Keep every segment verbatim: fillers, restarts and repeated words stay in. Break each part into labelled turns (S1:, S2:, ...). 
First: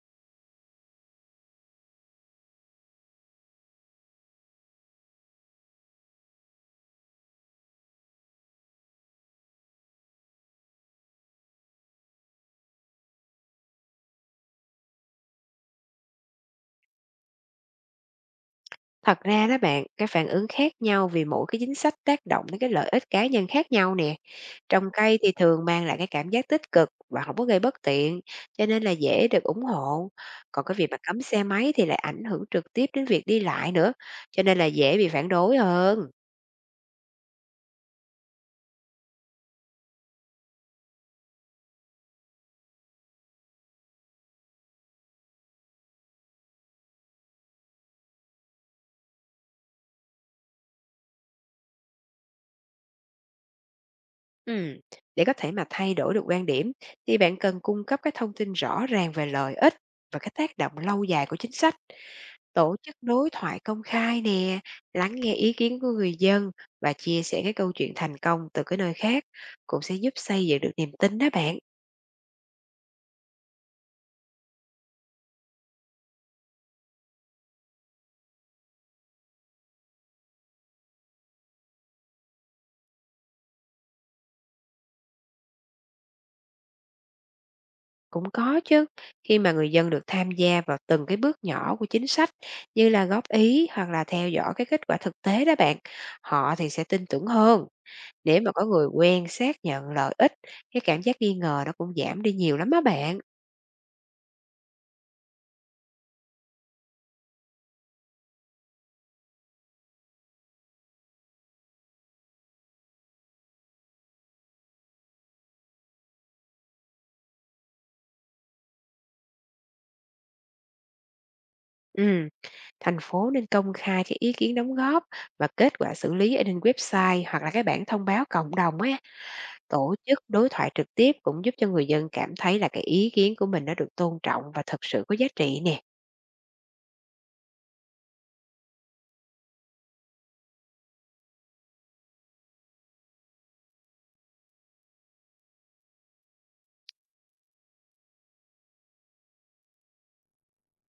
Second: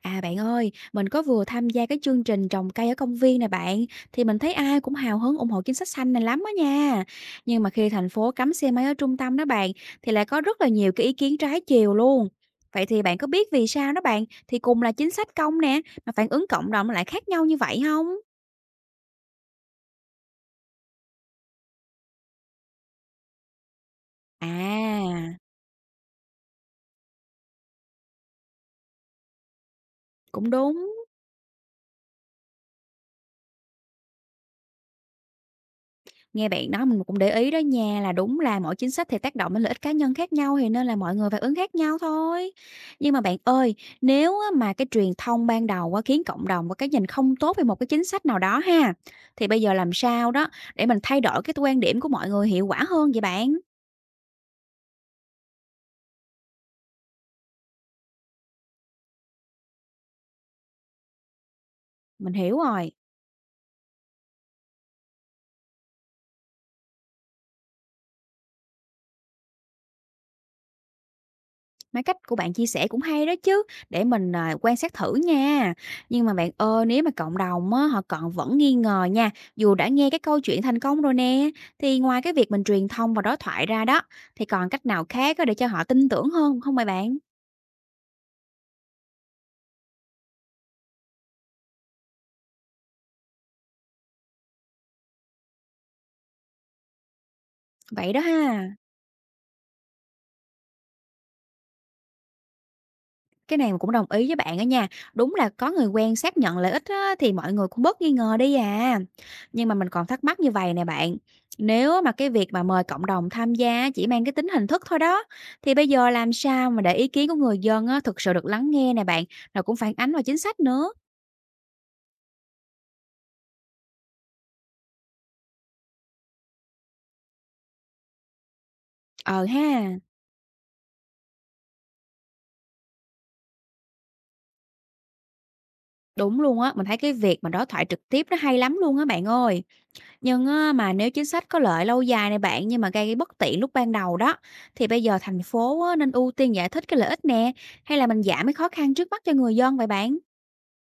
S1: À, bạn ơi, mình có vừa tham gia cái chương trình trồng cây ở công viên này bạn, thì mình thấy ai cũng hào hứng ủng hộ chính sách xanh này lắm á nha. Nhưng mà khi thành phố cấm xe máy ở trung tâm đó bạn, thì lại có rất là nhiều cái ý kiến trái chiều luôn. Vậy thì bạn có biết vì sao đó bạn, thì cùng là chính sách công nè, mà phản ứng cộng đồng lại khác nhau như vậy không?
S2: Thật ra đó bạn, cái phản ứng khác nhau vì mỗi cái chính sách tác động đến cái lợi ích cá nhân khác nhau nè. Trồng cây thì
S1: À,
S2: thường mang lại cái cảm giác tích cực và không có gây bất tiện, cho nên là dễ được ủng hộ.
S1: cũng
S2: Còn cái việc
S1: đúng.
S2: mà cấm xe máy thì lại ảnh hưởng trực tiếp đến việc đi lại nữa, cho nên là dễ bị phản đối hơn.
S1: Nghe bạn nói mình cũng để ý đó nha, là đúng là mỗi chính sách thì tác động đến lợi ích cá nhân khác nhau, thì nên là mọi người phản ứng khác nhau thôi. Nhưng mà bạn ơi, nếu á mà cái truyền thông ban đầu á khiến cộng đồng có cái nhìn không tốt về một cái chính sách nào đó ha, thì bây giờ làm sao đó để mình thay đổi cái quan điểm của mọi người hiệu quả hơn vậy bạn?
S2: Ừm, Để có thể mà thay đổi được quan điểm thì bạn cần cung cấp cái thông tin rõ ràng về lợi ích và cái tác động lâu dài của chính sách.
S1: Mình hiểu
S2: Tổ
S1: rồi.
S2: chức đối thoại công khai nè, lắng nghe ý kiến của người dân và chia sẻ cái câu chuyện thành công từ cái nơi khác cũng sẽ giúp xây dựng được niềm tin đó bạn.
S1: Mấy cách của bạn chia sẻ cũng hay đó chứ, để mình, à, quan sát thử nha. Nhưng mà bạn ơi, nếu mà cộng đồng á, họ còn vẫn nghi ngờ nha, dù đã nghe cái câu chuyện thành công rồi nè, thì ngoài cái việc mình truyền thông và đối thoại ra đó, thì còn cách nào khác á để cho họ tin tưởng hơn không vậy bạn?
S2: Cũng có chứ, khi mà người dân được tham gia vào từng cái bước nhỏ của chính sách, như là góp ý hoặc là theo dõi cái kết quả thực tế đó bạn, họ thì sẽ tin tưởng hơn.
S1: Vậy đó
S2: Nếu mà có
S1: ha.
S2: người quen xác nhận lợi ích, cái cảm giác nghi ngờ nó cũng giảm đi nhiều lắm á bạn.
S1: Cái này mình cũng đồng ý với bạn á nha. Đúng là có người quen xác nhận lợi ích á, thì mọi người cũng bớt nghi ngờ đi à. Nhưng mà mình còn thắc mắc như vậy nè bạn. Nếu mà cái việc mà mời cộng đồng tham gia chỉ mang cái tính hình thức thôi đó, thì bây giờ làm sao mà để ý kiến của người dân á, thực sự được lắng nghe nè bạn, rồi cũng phản ánh vào chính sách nữa.
S2: Ừ. Thành phố nên công khai cái ý kiến đóng góp và kết quả xử lý ở trên website hoặc là cái bản thông báo cộng đồng á.
S1: Ờ ha.
S2: Tổ chức đối thoại trực tiếp cũng giúp cho người dân cảm thấy là cái ý kiến của mình nó được tôn trọng và thật sự có giá trị nè.
S1: Đúng luôn á, mình thấy cái việc mà đối thoại trực tiếp nó hay lắm luôn á bạn ơi. Nhưng á, mà nếu chính sách có lợi lâu dài này bạn nhưng mà gây cái bất tiện lúc ban đầu đó thì bây giờ thành phố á, nên ưu tiên giải thích cái lợi ích nè hay là mình giảm cái khó khăn trước mắt cho người dân vậy bạn?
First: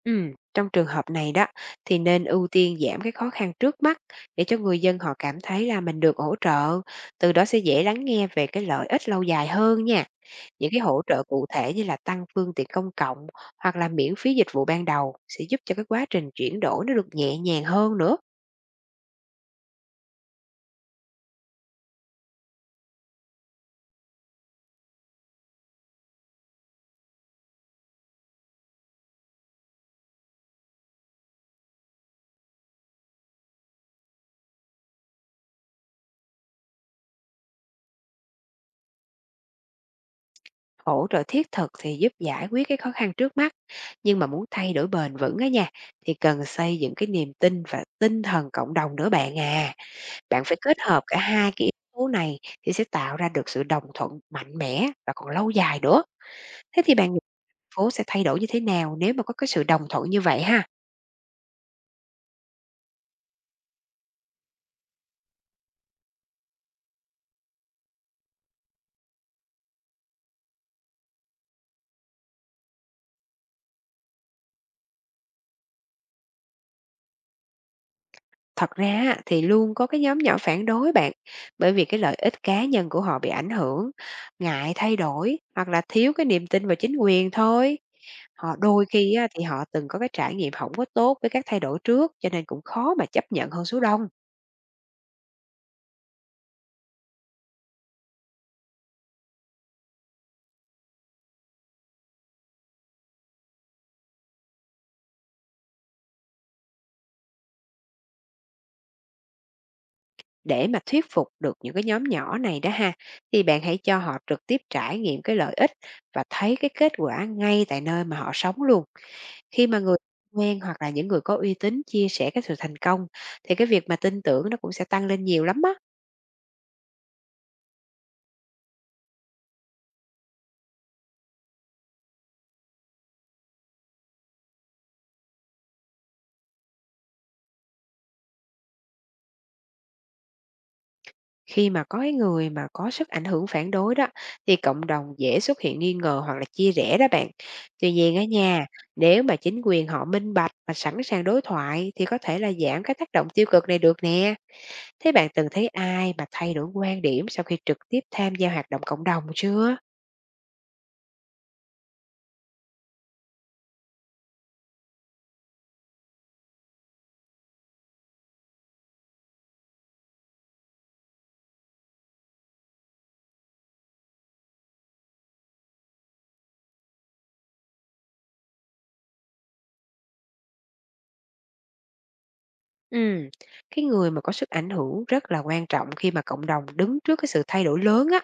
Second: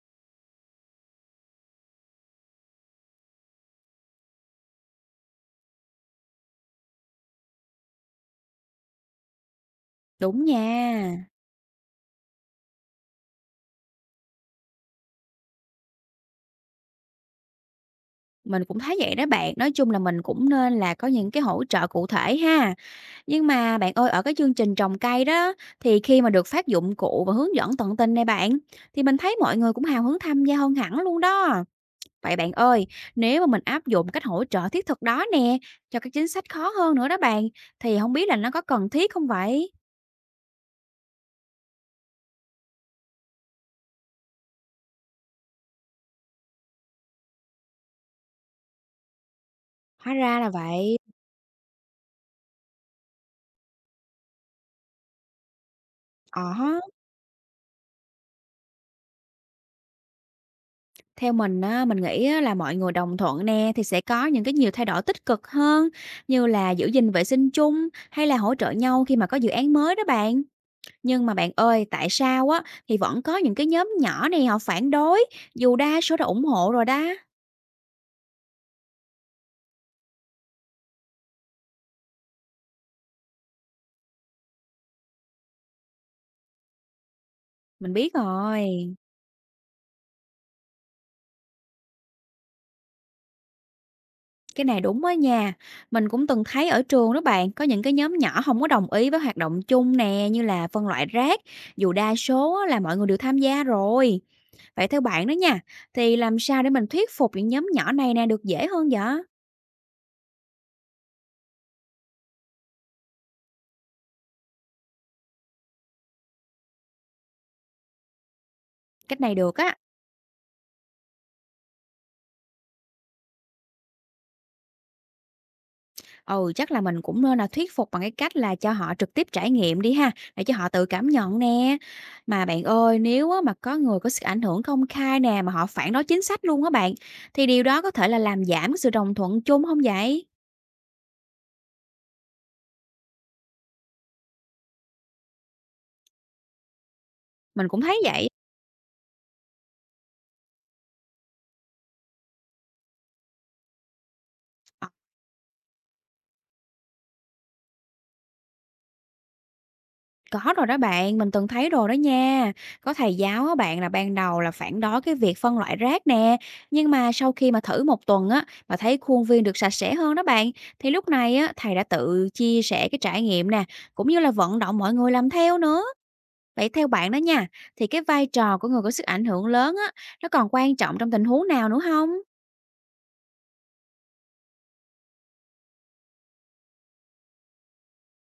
S2: Ừm, Trong trường hợp này đó thì nên ưu tiên giảm cái khó khăn trước mắt, để cho người dân họ cảm thấy là mình được hỗ trợ, từ đó sẽ dễ lắng nghe về cái lợi ích lâu dài hơn nha.
S1: Đúng
S2: Những
S1: nha.
S2: cái hỗ trợ cụ thể như là tăng phương tiện công cộng hoặc là miễn phí dịch vụ ban đầu sẽ giúp cho cái quá trình chuyển đổi nó được nhẹ nhàng hơn nữa.
S1: Mình cũng thấy vậy đó bạn. Nói chung là mình cũng nên là có những cái hỗ trợ cụ thể ha. Nhưng mà bạn ơi ở cái chương trình trồng cây đó thì khi mà được phát dụng cụ và hướng dẫn tận tình này bạn thì mình thấy mọi người cũng hào hứng tham gia hơn hẳn luôn đó. Vậy bạn ơi, nếu mà mình áp dụng cách hỗ trợ thiết thực đó nè, cho các chính sách khó hơn nữa đó bạn, thì không biết là nó có cần thiết không vậy?
S2: Hỗ trợ thiết thực thì giúp giải quyết cái khó khăn trước mắt, nhưng mà muốn thay đổi bền vững á nha thì cần xây dựng cái niềm tin và tinh thần cộng đồng nữa bạn à.
S1: Hóa ra
S2: Bạn
S1: là
S2: phải kết
S1: vậy.
S2: hợp cả hai cái yếu tố này thì sẽ tạo ra được sự đồng thuận mạnh mẽ và còn lâu dài nữa.
S1: Ờ
S2: Thế thì bạn nghĩ phố sẽ thay đổi như thế nào nếu mà có cái sự đồng thuận như vậy ha?
S1: theo mình á, mình nghĩ á là mọi người đồng thuận nè, thì sẽ có những cái nhiều thay đổi tích cực hơn, như là giữ gìn vệ sinh chung hay là hỗ trợ nhau khi mà có dự án mới đó bạn. Nhưng mà bạn ơi, tại sao á, thì vẫn có những cái nhóm nhỏ này họ phản đối, dù đa số đã ủng hộ rồi đó?
S2: Thật ra á, thì luôn có cái nhóm nhỏ phản đối bạn, bởi vì cái lợi ích cá nhân của họ bị ảnh hưởng, ngại thay đổi hoặc là thiếu cái niềm tin vào chính quyền thôi.
S1: Mình biết
S2: Họ đôi
S1: rồi.
S2: khi á, thì họ từng có cái trải nghiệm không có tốt với các thay đổi trước, cho nên cũng khó mà chấp nhận hơn số đông.
S1: Cái này đúng á nha. Mình cũng từng thấy ở trường đó bạn, có những cái nhóm nhỏ không có đồng ý với hoạt động chung nè, như là phân loại rác, dù đa số á là mọi người đều tham gia rồi. Vậy theo bạn đó nha, thì làm sao để mình thuyết phục những nhóm nhỏ này nè được dễ hơn vậy?
S2: Để mà thuyết phục được những cái nhóm nhỏ này đó ha, thì bạn hãy cho họ trực tiếp trải nghiệm cái lợi ích và thấy cái kết quả ngay tại nơi mà họ sống luôn.
S1: Cách này được
S2: Khi
S1: á.
S2: mà người quen hoặc là những người có uy tín chia sẻ cái sự thành công, thì cái việc mà tin tưởng nó cũng sẽ tăng lên nhiều lắm á.
S1: Ừ, chắc là mình cũng nên là thuyết phục bằng cái cách là cho họ trực tiếp trải nghiệm đi ha, để cho họ tự cảm nhận nè. Mà bạn ơi, nếu á mà có người có sự ảnh hưởng công khai nè, mà họ phản đối chính sách luôn á bạn, thì điều đó có thể là làm giảm cái sự đồng thuận chung không vậy?
S2: Khi mà có cái người mà có sức ảnh hưởng phản đối đó, thì cộng đồng dễ xuất hiện nghi ngờ hoặc là chia rẽ đó bạn.
S1: Mình cũng
S2: Tuy
S1: thấy
S2: nhiên ở
S1: vậy.
S2: nhà, nếu mà chính quyền họ minh bạch và sẵn sàng đối thoại thì có thể là giảm cái tác động tiêu cực này được nè.
S1: Ờ,
S2: Thế bạn từng thấy ai mà thay đổi quan điểm sau khi trực tiếp tham gia hoạt động cộng đồng chưa?
S1: có rồi đó bạn, mình từng thấy rồi đó nha. Có thầy giáo á bạn là ban đầu là phản đối cái việc phân loại rác nè, nhưng mà sau khi mà thử một tuần á, mà thấy khuôn viên được sạch sẽ hơn đó bạn, thì lúc này á, thầy đã tự chia sẻ cái trải nghiệm nè, cũng như là vận động mọi người làm theo nữa. Vậy theo bạn đó nha, thì cái vai trò của người có sức ảnh hưởng lớn á, nó còn quan trọng trong tình huống nào nữa không?
S2: Ừm, cái người mà có sức ảnh hưởng rất là quan trọng khi mà cộng đồng đứng trước cái sự thay đổi lớn á,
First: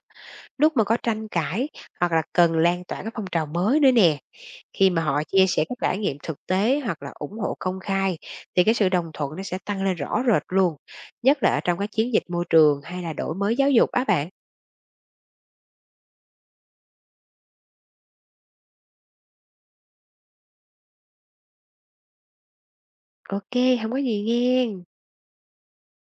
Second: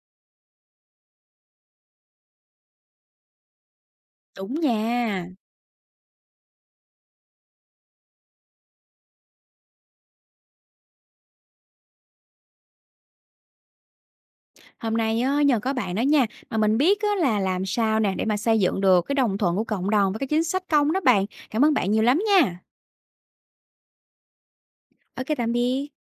S2: lúc mà có tranh cãi hoặc là cần lan tỏa các phong trào mới nữa nè.
S1: Đúng
S2: Khi mà
S1: nha.
S2: họ chia sẻ các trải nghiệm thực tế hoặc là ủng hộ công khai thì cái sự đồng thuận nó sẽ tăng lên rõ rệt luôn, nhất là ở trong các chiến dịch môi trường hay là đổi mới giáo dục á bạn.
S1: Hôm nay á, nhờ có bạn đó nha, mà mình biết á, là làm sao nè để mà xây dựng được cái đồng thuận của cộng đồng với cái chính sách công đó bạn. Cảm ơn bạn nhiều lắm nha.
S2: Ok, không có gì nghe.
S1: Ok, tạm biệt.